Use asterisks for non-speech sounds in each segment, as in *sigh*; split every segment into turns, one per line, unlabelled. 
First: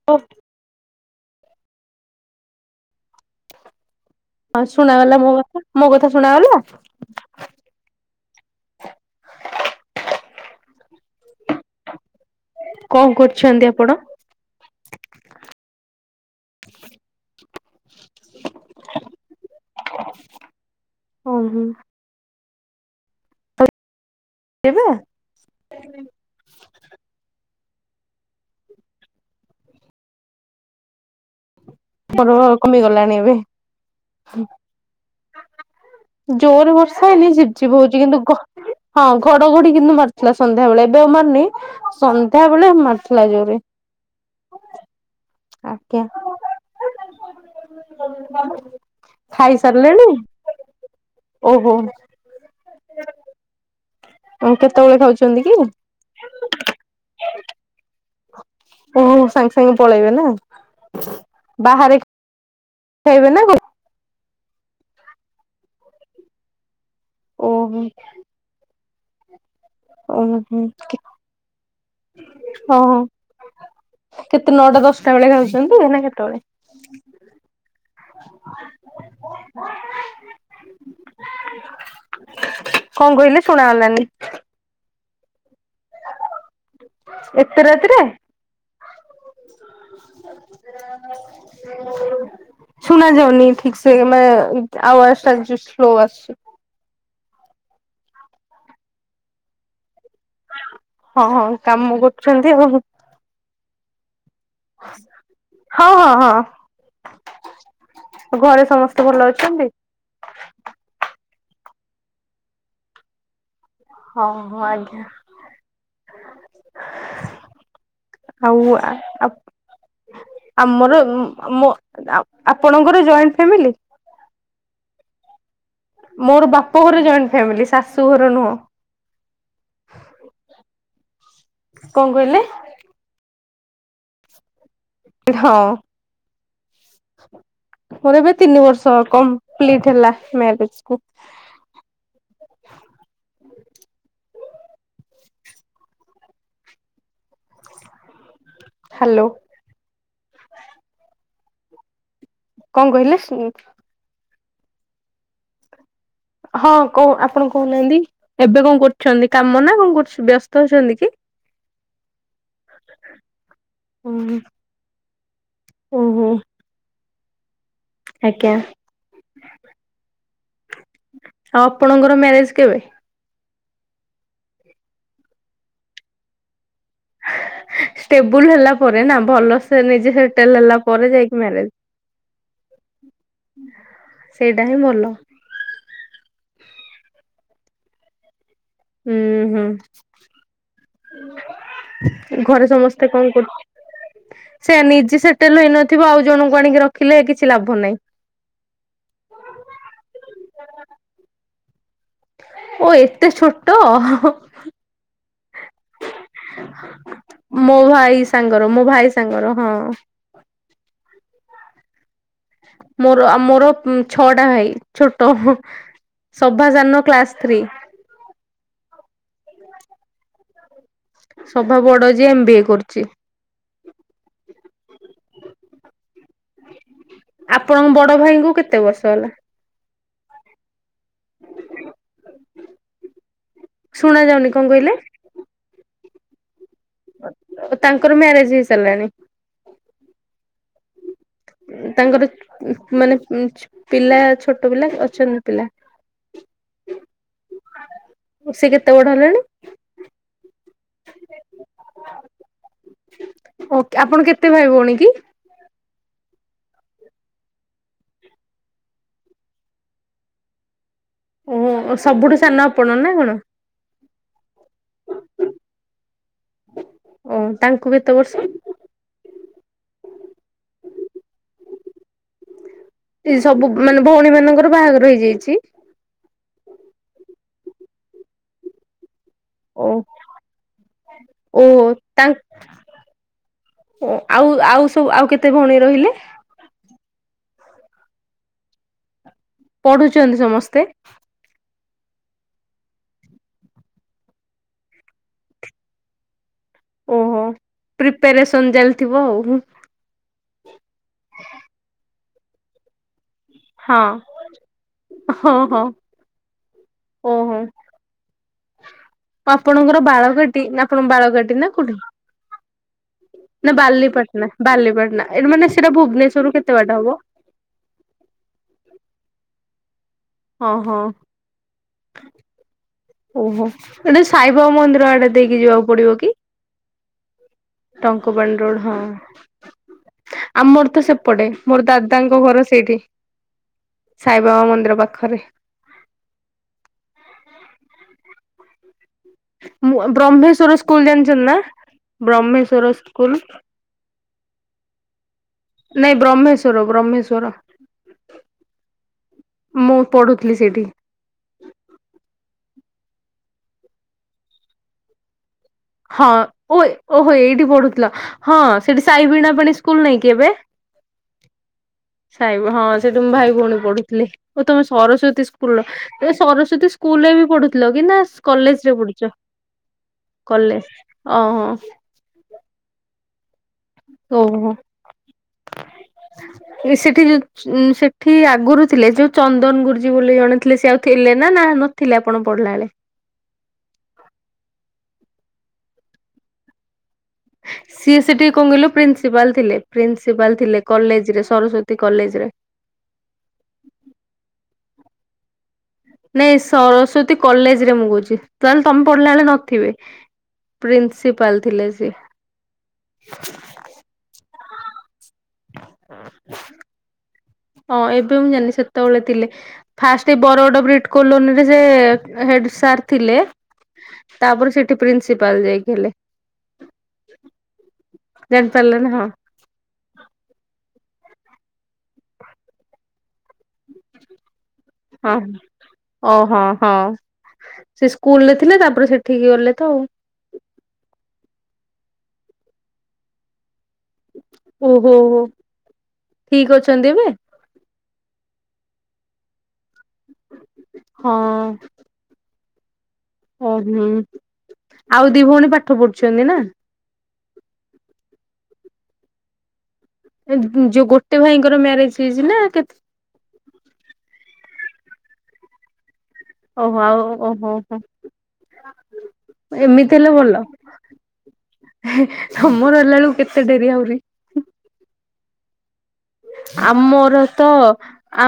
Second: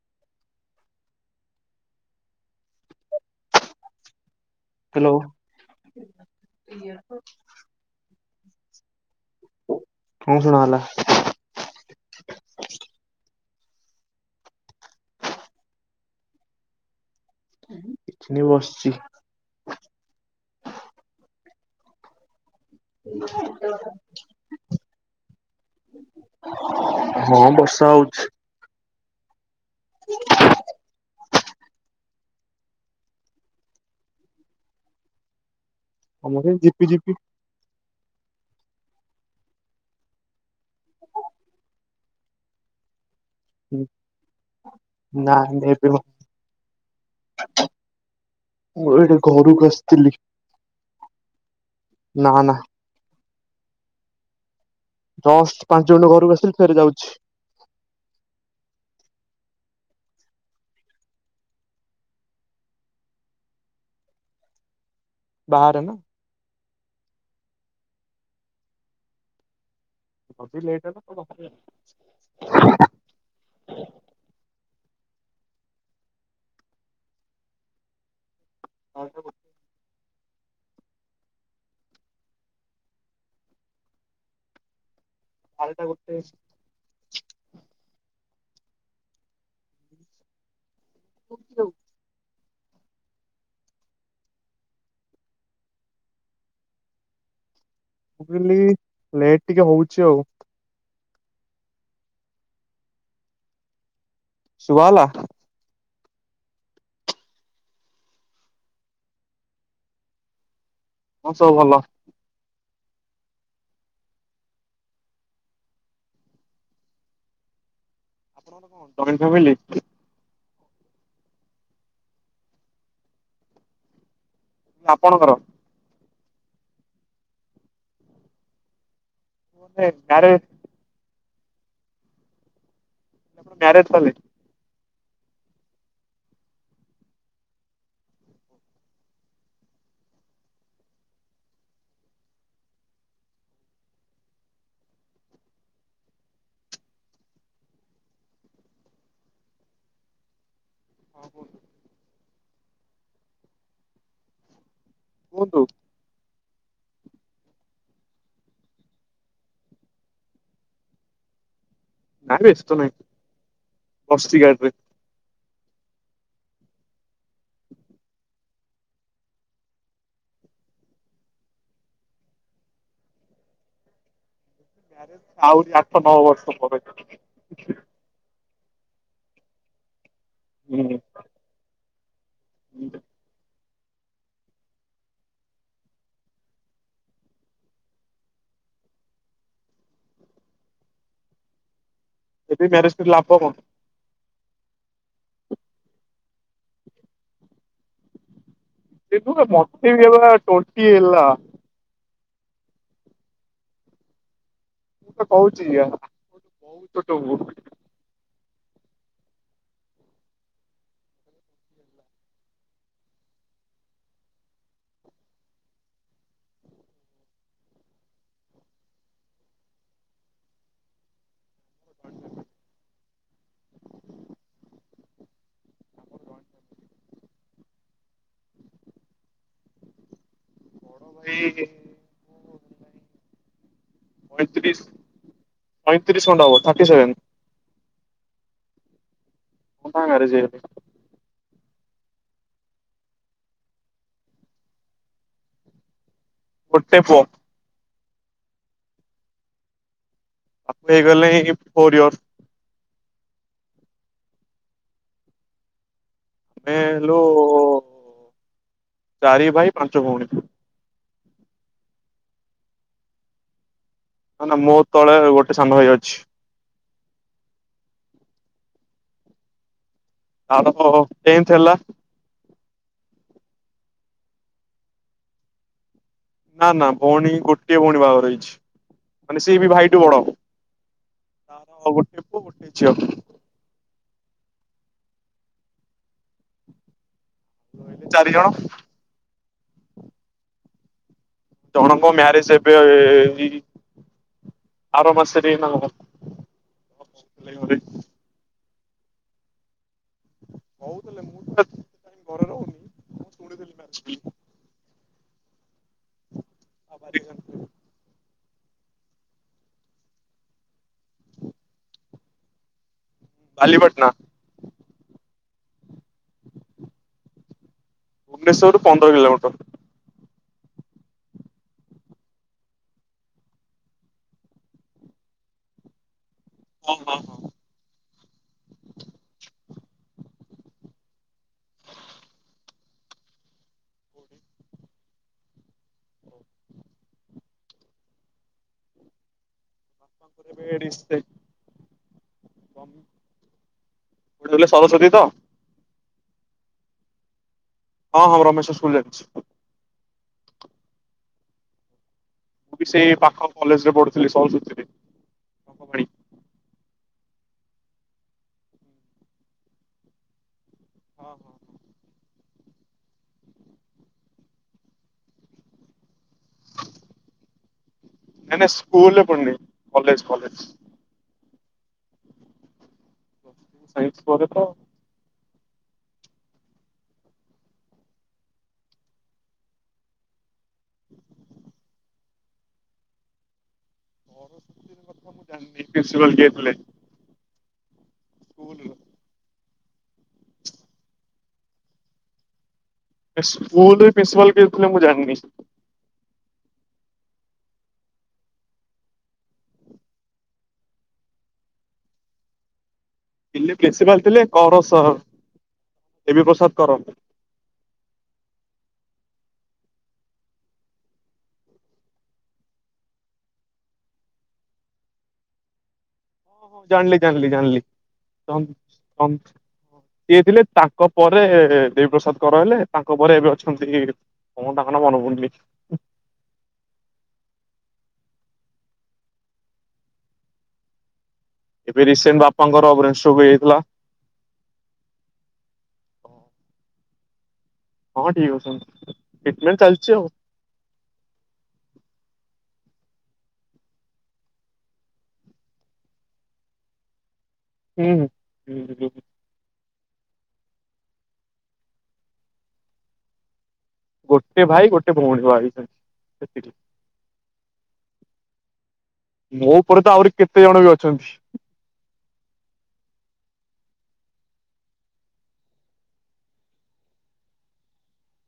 *unintelligible* ହଁ
ହ୍ୟାଲୋ
ଶୁଣାଗଲା ମୋ ମୋ କଥା ଶୁଣାଗଲା?
*unintelligible* ହଁ ଶୁଣା ଗଲା।
କଣ କରୁଛନ୍ତି ଆପଣ?
କିଛନି ବସିଛି।
ହଁ ହୁଁ।
*inaudible*
ଏ ନା। *inaudible*
ହଁ ବର୍ଷା ହଉଛି। *inaudible*
ମର କମି ଗଲାଣି ଏବେ ହୁ।
ଆମର ସେଇ
ଜୋରେ
ଝିପି
ବର୍ଷା
ଝିପି
ହେନି ଝିପ୍ ଝିପ୍ ହଉଛି କିନ୍ତୁଗ ହଁ ଘଡଘଡି କିନ୍ତୁ ମାରିଥୁଲା ସନ୍ଧ୍ୟା ବେଳେ ଏବେ ଆଉ ମାର୍ନି ସନ୍ଧ୍ୟା ବେଳେ ମାରିଥିଲା ଯୋର୍ରେ।
ନା ନାଇ ପ୍।
ଆଜ୍ଞା
ମୁଁ ଏଠି ଘରକୁ
ଖାଇସାରିଲେଣି
ଆସିଥିଲି।
ଓହୋ।
ନା ନା।
*unintelligible* ଆଉ କେତେବେଳେ ଖାକ୍
ଦଶ୍ ପାଞ୍ଚ ମିନିଟରୁ ଘରକୁ ଆସିଲି ଫେର୍ ଯାଉଛି।
ଓହୋ ସାଙ୍ଗ୍ ସାଙ୍ଗ୍ ପଳେଇବେ ନା। ବାହାରେ ଖାଇବେ ନା ଘ
ବାହାରେ ନା।
ଓହୋ।
ଲେଟ୍ ହେଲା।
ହ କେତେ ନଅଟା ଦଶଟା ବେଳେ ଖାଉଛନ୍ତି ନା କେତବେଳେ?
*unintelligible*
କଣ କହିଲେ ଶୁଣା ଗଲାନି?
ବାରଟା ଗୋଟେ।
ଏତ ରାତିରେ?
ଆଉ। ମୁଁ
*inaudible* ଶୁନାଯାଉନି ଠିକ୍ ସେ ମାନେ ଆୱଜ୍ ଟା ସ୍ଲୋ ଆସୁଛି।
କହିଲି ଲେଟ୍ ଟିକେ ହଉଛି ଆଉ।
ହଁ ହଁ କାମ କରୁଛନ୍ତି ଆଉ।
ଶୁଭା ଗଲା?
ହଁ ହଁ ହଁ ଘରେ ସମସ୍ତେ ଭଲ ଅଛନ୍ତି
ହଁ ସବୁ ଭଲ।
ହଁ ଆଜ୍ଞା। ଆଉ
ଆପଣଙ୍କର କଣ ଜଏଣ୍ଟ ଫ୍ୟାମିଲି
ଆମର ମୋ ଆପଣଙ୍କର ଜଏଣ୍ଟ ଫ୍ୟାମିଲି?
ଆପଣଙ୍କର?
ମୋର ବାପ ଘର ଜଏଣ୍ଟ ଫ୍ୟାମିଲି ଶାଶୁ ଘର ନୁହଁ।
*unintelligible*
କଣ କହିଲେ?
ମେରେଜ କଲେ?
ହଁ ମୋର ଏବେ ତିନି ବର୍ଷ କମ୍ପ୍ଲିଟ ହେଲା, ମ୍ୟାରେଜ କୁ। ହେଲୋ
*unintelligible*
କଣ କହିଲେ?
କୁହନ୍ତୁ
ହଁ କ ଆପଣ କହୁନାହାନ୍ତି ଏବେ କଣ କରୁଛନ୍ତି? କାମ ନା କଣ କରୁ ବ୍ୟସ୍ତ ଅଛନ୍ତି କି?
ନାଇଁ ବ୍ୟସ୍ତ ନାଇଁ,
ହୁଁ
ବସ୍ତି ଗାଡିରେ।
ଓହୋ ଆଜ୍ଞା ଆଉ ଆପଣଙ୍କର ମ୍ୟାରେଜ କେବେ?
ଆହୁରି ଆଠ, ନଅ ବର୍ଷ ପରେ।
ଷ୍ଟେବୁଲ ହେଲା ପରେ ନା ଭଲ ସେ ନିଜେ ସେଟେଲ ହେଲା ପରେ ଯାଇକି ମ୍ୟାରେଜ।
ହୁଁ
ସେଇଟା ହିଁ ଭଲ। ହୁଁ ହୁଁ
ଏବେ
ଘରେ
ମ୍ୟାରେଜ କରି
ସମସ୍ତେ କଣ
ଲାଭ
କରୁ ସେ ନିଜେ ସେଟେଲ ହେଇନଥିବ ଆଉ ଜଣଙ୍କୁ ଆଣିକି ରଖିଲେ କିଛି ଲାଭ ନାହିଁ।
ସେ ମୋତେ ବିଲା ଟୋଟିି ଏଲା।
ଓ ଏତେ ଛୋଟ।
ମୁଁ ତ କହୁଛି ଆଜ୍ଞା ଆ ବହୁତ
ମୋ ଭାଇ ସାଙ୍ଗର ମୋ ଭାଇ ସାଙ୍ଗର ହଁ। ମୋର ମୋର ଛଅ ଟା ଭାଇ ଛୋଟ ସଭା ସାନ କ୍ଲାସ ଥ୍ରୀ। ସଭା ବଡ ଯେ ଏମ ବି ଏ କରୁଛି।
*inaudible*
ଆପଣଙ୍କ ବଡ ଭାଇଙ୍କୁ କେତେ ବର୍ଷ ହେଲା?
ସେ
ଶୁଣା ଯାଉନି କଣ
ପଇଁତିରିଶ
କହିଲେ?
ପଇଁତିରିଶ ଖଣ୍ଡେ ହବ ଥାର୍ଟି ସେଭେନ।
ତାଙ୍କର ମ୍ୟାରେଜ ହେଇ ସାରିଲାଣି?
ହଁ ମ୍ୟାରେଜ୍ ହେଇ
ତାଙ୍କର ମାନେ ପିଲା ଛୋଟ ପିଲା ଅଛନ୍ତି ପିଲା?
ଗୋଟେ ପୁଅ।
ସେ କେତେ ବଡ ହେଲାଣି?
ତାକୁ ହେଇଗଲାଣି ଫୋରୟରସ୍।
ଓ ଆପଣ କେତେ ଭାଇ ଭଉଣୀ କି?
ଆମେ ହେଲୁ ଚାରି ଭାଇ ପାଞ୍ଚ ଭଉଣୀ।
ଓହୋ ସବୁଠୁ ସାନ ଆପଣ ନା କଣ?
ନା ନା ମୁଁ ତଳେ ଗୋଟେ ସାଙ୍ଗ ଭାଇ ଅଛି।
ଓ ତାଙ୍କୁ କେତେ ବର୍ଷ?
ତାରତ ଟେନ୍ଥ ହେଲା।
ଏ ସବୁ ମାନେ ଭଉଣୀ ମାନଙ୍କର ବାହାଘର ହେଇଯାଇଛି?
ନା ନା ଭଉଣୀ ଗୋଟିଏ ଭଉଣୀ ବାହାଘର ହେଇଛି। ମାନେ ସେ ବି
ଓ
ଭାଇଟୁ ବଡ ହେବ
ଓ
ତାର ଗୋଟେ ପୁଅ ଗୋଟେ ଝିଅ।
ଓ ଆଉ ଆଉ ସବୁ ଆଉ କେତେ ଭଉଣୀ ରହିଲେ।
ରହିଲେ ଚାରିଜଣ।
ପଢୁଛନ୍ତି ସମସ୍ତେ।
ଜଣଙ୍କ ମ୍ୟାରେଜ ଏବେ ଏଇ ଆର ମାସରେ *unintelligible*
ପ୍ରିପାରେସନ୍ ଚାଲିଥିବ ଆଉ।
*unintelligible* ଘରେ ରହୁନି ମୁଁ ଶୁଣିଥିଲି ମ୍ୟାରେଜ
ହଁ
ବୋଲି
ହଁ ହଁ ଓହୋ! ଆପଣଙ୍କର ବାଳକାଟି ନା ଆପଣଙ୍କ ବାଳକାଟି ନା କୋଉଠି? ନା ବାଲିପାଟଣା ବାଲିପାଟଣା ଏଟ ମାନେ ସେଟା ଭୁବନେଶ୍ଵର ରୁ କେତେ ବାଟା ହବ?
ଭୁବେଶ୍ୱରରୁ ପନ୍ଦର କିଲୋମିଟର।
ହଁ ହଁ। ଓହୋ ଏଟେ ସାଇବା ମନ୍ଦିର ଆଡେ ଦେଇକି ଯିବାକୁ ପଡିବ କି?
ହ ହଁ ହ।
ଟଙ୍କ ପାଣି ରୋଡ଼ ହିଁ। ଆମର ତ ସେପଟେ ମୋର ଦାଦାଙ୍କ ଘର ସେଇଠି। ସାଇବାବା ମନ୍ଦିର ପାଖରେ। ମୁଁ ବ୍ରହ୍ମେଶ୍ଵର ସ୍କୁଲ ଜାଣିଛ ନା ବ୍ରହ୍ମେଶ୍ଵର ସ୍କୁଲ।
ସରସ୍ଵତୀ ତ
ନାଇଁ ବ୍ରହ୍ମେଶ୍ଵର ବ୍ରହ୍ମେଶ୍ଵର।
ହଁ ହଁ ବ୍ରହ୍ମେଶ୍ୱର ସ୍କୁଲ ଜାଣିଛି।
ମୁଁ ପଢ଼ୁଥିଲି ସେଇଠି।
ମୁଁ ବି ସେଇ ପାଖ କଲେଜ ରେ ପଢ଼ୁଥିଲି ସରସ୍ଵତୀ ରେ।
ହଁ ଓ ଓହୋ ଏଇଠି ପଢୁଥିଲ, ହଁ ସେଠି ସାଇ ବିଣା ପାଣି ସ୍କୁଲ ନାଇଁ କି ଏବେ?
*inaudible*
ସାଇ ହଁ ସେଠି ମୁଁ ଭାଇ ଭଉଣୀ ପଢୁଥିଲି ଓ ତମେ ସରସ୍ଵତୀ ସ୍କୁଲର ସରସ୍ଵତୀ ସ୍କୁଲ ରେ ବି ପଢୁଥିଲ କି ନା
ନାଇଁ ନାଇଁ ସ୍କୁଲ୍ ରେ ପଢିନି କଲେଜ। କଲେଜ।
କଲେ ଓହଁ।
ସାଇନ୍ସ ପରେ ତ
ଓହୋ ସେଠି ଯଉ ଉ ସେଠି ଆଗରୁ ଥିଲେ ଯୋଉ ଚନ୍ଦନ ଗୁରୁଜୀ ବୋଲି ଜଣେଥିଲେ ସେ ଆଉ ଥିଲେ ନା ନା ନଥିଲେ ଆପଣ ପଢିଲା ବେଳେ।
ପ୍ରିନ୍ସିପାଲ କିଏ ଥିଲେ?
ସିଏ ସେଠି କଣ କହିଲ
ସ୍କୁଲର।
ପ୍ରିନ୍ସିପାଲ ଥିଲେ, ପ୍ରିନ୍ସିପାଲ ଥିଲେ, କଲେଜ ରେ ସରସ୍ଵତୀ କଲେଜ ରେ।
ସ୍କୁଲ ରେ ପ୍ରିନ୍ସିପାଲ କିଏ ଥିଲେ ମୁଁ ଜାଣିନି।
ନାଇଁ ସରସ୍ଵତୀ କଲେଜ ରେ ମୁଁ କହୁଛି ତାହେଲେ ତମେ ପଢିଲା ବେଳେ ନଥିବେ। ପ୍ରିନ୍ସିପାଲ ଥିଲେ ସିଏ।
ଦିଲ୍ଲୀ ପ୍ରିନ୍ସିପାଲ ଥିଲେ କର ଦେବୀ ପ୍ରସାଦ କର।
ହଁ ଏବେ ମୁଁ ଜାନି ସେତେବେଳେ ଥିଲେ। ଫାଷ୍ଟ ଏଇ ବରଡ ବ୍ରିଟ କଲୋନୀରେ ସେ ହେଡ ସାର୍ ଥିଲେ। ତାପରେ ସେଠି ପ୍ରିନ୍ସିପାଲ ଯାଇ ହେଲେ।
ହଁ ଜାଣିଲି ଜାଣିଲି ଜାଣିଲି।
ଜାଣିପାରିଲେ ନା ହଁ
ସିଏ ଥିଲେ ତାଙ୍କ ପରେ ଦେବୀ ପ୍ରସାଦ କରହଲେ ତାଙ୍କ ପରେ ଏବେ ଅଛନ୍ତି କଣ ତାଙ୍କ ନାଁ ମନେ ପଡୁନି
*inaudible* ଓହୋ ହଁ ସେ ସ୍କୁଲରେ ଥିଲେ ତାପରେ ସେଠିକି ଗଲେ ତ ଆଉ।
ଏବେ ରିସେଣ୍ଟ ବାପାଙ୍କର ବ୍ରେନ ଷ୍ଟ୍ରୋକ ହେଇଥିଲା।
ଓହୋ! ଠିକ ଅଛନ୍ତି ଏବେ?
ହଁ ଠିକ୍ ଅଛନ୍ତି ଟ୍ରିଟମେଣ୍ଟ ଚାଲିଛି ଆଉ।
ହଁ। ଓହୋ ଆଉ ଦି ଭଉଣୀ ପାଠ ପଢୁଛନ୍ତି ନା?
ହୁଁ।
ଯୋଉ ଗୋଟେ ଭାଇଙ୍କର ମ୍ୟାରେଜ ହେଇଛି ନା କେତେ?
ଗୋଟେ ଭାଇ ଗୋଟେ ଭଉଣୀ ବାହା ହେଇଛନ୍ତି। ସେତିକି
ଓହୋ ଆଉ ଓହୋ ହୋ। ହ *inaudible*
ମୋ ଉପରେ ତ ଆହୁରି କେତେ ଜଣ ବି ଅଛନ୍ତି।
ତମର ହେଲା ବେଳକୁ କେତେ ଡେରି ଆହୁରି? ଆମୋର ତ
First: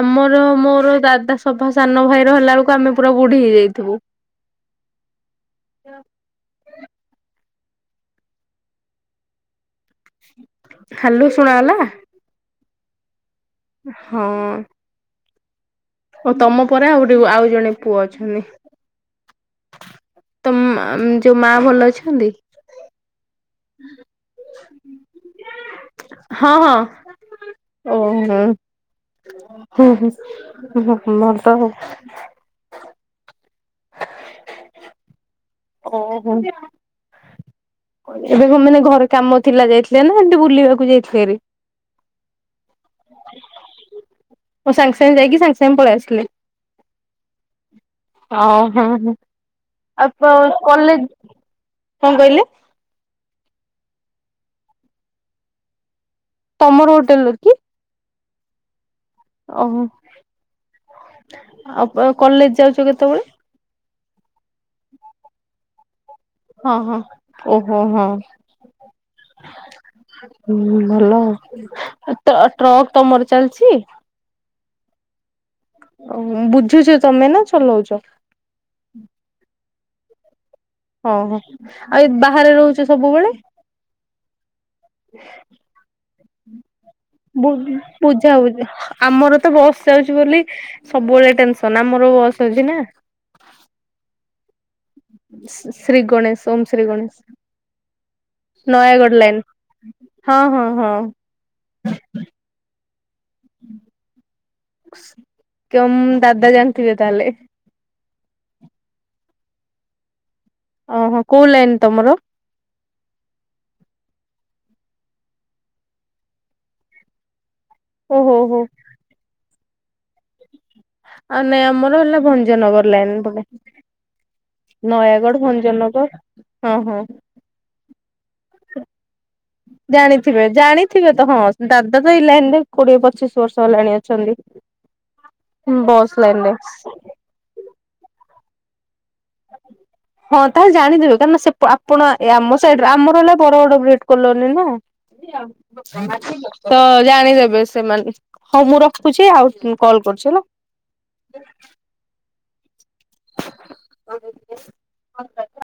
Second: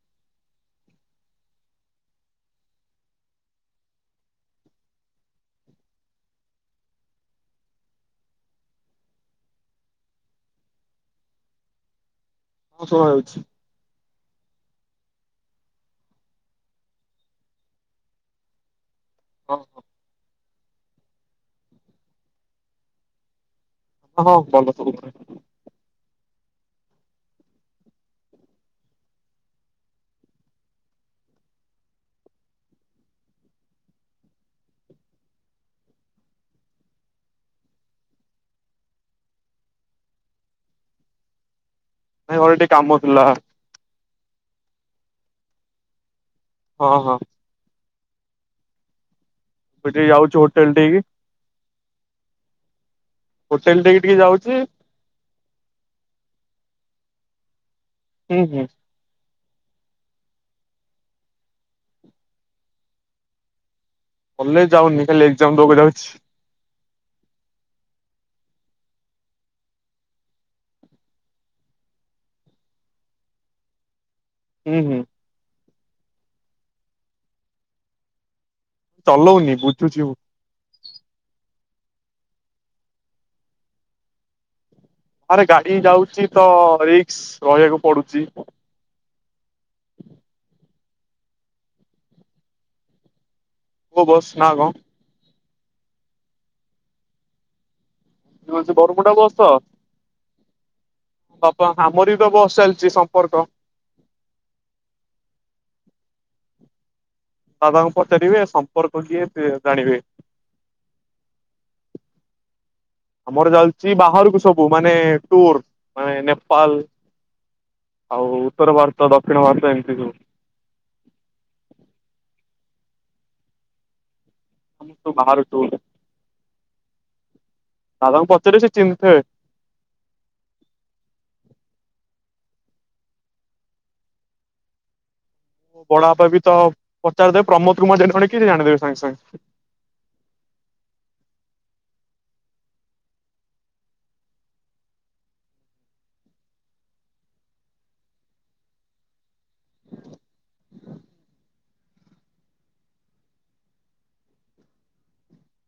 ଆମୋର ମୋର ଦାଦା ସଭା ସାନ ଭାଇର ହେଲା ବେଳକୁ ଆମେ ପୁରା ବୁଢୀ ହେଇଯାଇଥିବୁ। ହ୍ୟାଲୋ ଶୁଣା ହେଲା?
ହଁ ଶୁଭାହାଛି।
ହଁ। ଓଉ ତମ ପରେ ଆଉ ଆଉ ଜଣେ ପୁଅ ଅଛନ୍ତି?
ହଁ।
ତମ୍ ଆମ୍ ଯୋଉ ମା ଭଲ ଅଛନ୍ତି
ହଁ ଭଲ ଅଛନ୍ତି
ହଁ ହଁ ଓହୋ ହୁଁ ହୁଁ ମର ତ ହ ଓହୋ ଏବେ କଣ ମାନେ ଘରେ କାମ ଥିଲା ଯାଇଥିଲେ ନା ଏମିତି ବୁଲିବାକୁ ଯାଇଥିଲେ ଏବେ
ନାଇଁ ଘରେ ଟିକେ କାମ ଥିଲା
କଣ ସାଙ୍ଗେ ସାଙ୍ଗେ ଯାଇକି ସାଙ୍ଗେ ସାଙ୍ଗେ ପଳେଇଆସିଲେ
ହଁ ହଁ
ଓ ହଁ ହଁ
ଏବେ ଟିକେ
ଆଉ କ
ଯାଉଛି ହୋଟେଲ ଠିକି
କଲେଜ କଣ କହିଲେ
ହୋଟେଲ ଟିକେ ଟିକେ ଯାଉଛି
ତମର ହୋଟେଲ ଅଛି
ହୁଁ ହୁଁ
ଓହୋ ଆଉ ପ କଲେଜ ଯାଉଛ କେତେବେଳେ
କଲେଜ ଯାଉନି ଖାଲି ଏକ୍ଜାମ ଦେବାକୁ ଯାଉଛି
ହଁ ହଁ ଓହୋ ହଁ ହୁଁ ଭଲ ଆଉ ଟ ଟ୍ରକ୍ ତମର ଚାଲିଛି
ହୁଁ ହୁଁ
ଓ ବୁଝୁଛ ତମେ ନା ଚଲଉଛ
ଚଲଉନି ବୁଝୁଛି ମୁ
ଓହୋ ଆଉ ବାହାରେ ରହୁଛ ସବୁବେଳେ
ଆରେ ଗାଡି ଯାଉଛି ତ ରିକ୍
ବୁଝ୍ ବୁଝା ବୁଝି ଆମର ତ ବସ୍ ଯାଉଛି ବୋଲି ସବୁବେଳେ ଟେନସନ ଆମର ବସ୍ ଅଛି ନା
କୋଉ ବସ ନା କଣ?
ଶି ଶୀ ଶ୍ରୀ ଗଣେଶ ଓମ୍ ଶ୍ରୀ ଗଣେଶ
ହଁ ସେଇ
ନୟାଗଡ଼
ବରମୁଣ୍ଡା
ଲାଇନ
ବସ ତ
ହଁ ହଁ ହଁ
ବାପା ଆମର ବି ତ ବସ ଚାଲିଛି ସମ୍ପର୍କ
କି ମୋ ଦାଦା ଜାଣିଥିବେ ତାହେଲେ
ଦାଦାଙ୍କୁ ପଚାରିବେ ସମ୍ପର୍କ କିଏ ସେ ଜାଣିବେ
ଓହୋ କୋଉ ଲାଇନ ତମର
ଆମର ଚାଲିଛି ବାହାରକୁ ସବୁ ମାନେ ଟୁର ମାନେ ନେପାଳ ଆଉ
ଓହୋ ହୋ
ଉତ୍ତର ଭାରତ ଦକ୍ଷିଣ ଭାରତ ଏମିତି ସବୁ
ଆଉ ନାଇଁ ଆମର ହେଲା ଭଞ୍ଜନଗର ଲାଇନ *unintelligible*
ସବୁ
ନୟାଗଡ଼ ଭଞ୍ଜନଗର ହଁ ହଁ
ସାର୍ ଙ୍କୁ ପଚାରିବ ସେ ଚିହ୍ନିଥିବେ
ଜାଣିଥିବେ ଜାଣିଥିବେ ତ ହଁ ଦାଦା ତ ଏଇ ଲାଇନ୍ ରେ କୋଡିଏ ପଚିଶ ବର୍ଷ ହେଲାଣି ଅଛନ୍ତି ହୁ ବସ୍ ଲାଇନ୍ ରେ
ପଚାରି ଦେବେ ପ୍ରମଦ କୁମାର ଜେ ଜଣେ କେ ଜାଣିଦେବେ ସାଙ୍ଗ ସାଙ୍ଗ
ହ *inaudible* ହଁ ତାହେଲେ ଜାଣିଦେବେ କାହିକିନା ସେ ଆପଣ ଏଆମ ସାଇଡ ର ଆମର ହେଲା ବରଗଡ ବ୍ରେଡ କଲୋନି ନା ତ ଜାଣିଦେବେ ସେମାନେ ହୋଉ ମୁଁ ରଖୁଛି ଆଉ କଲ କରୁଛି ହେଲା ହ *inaudible*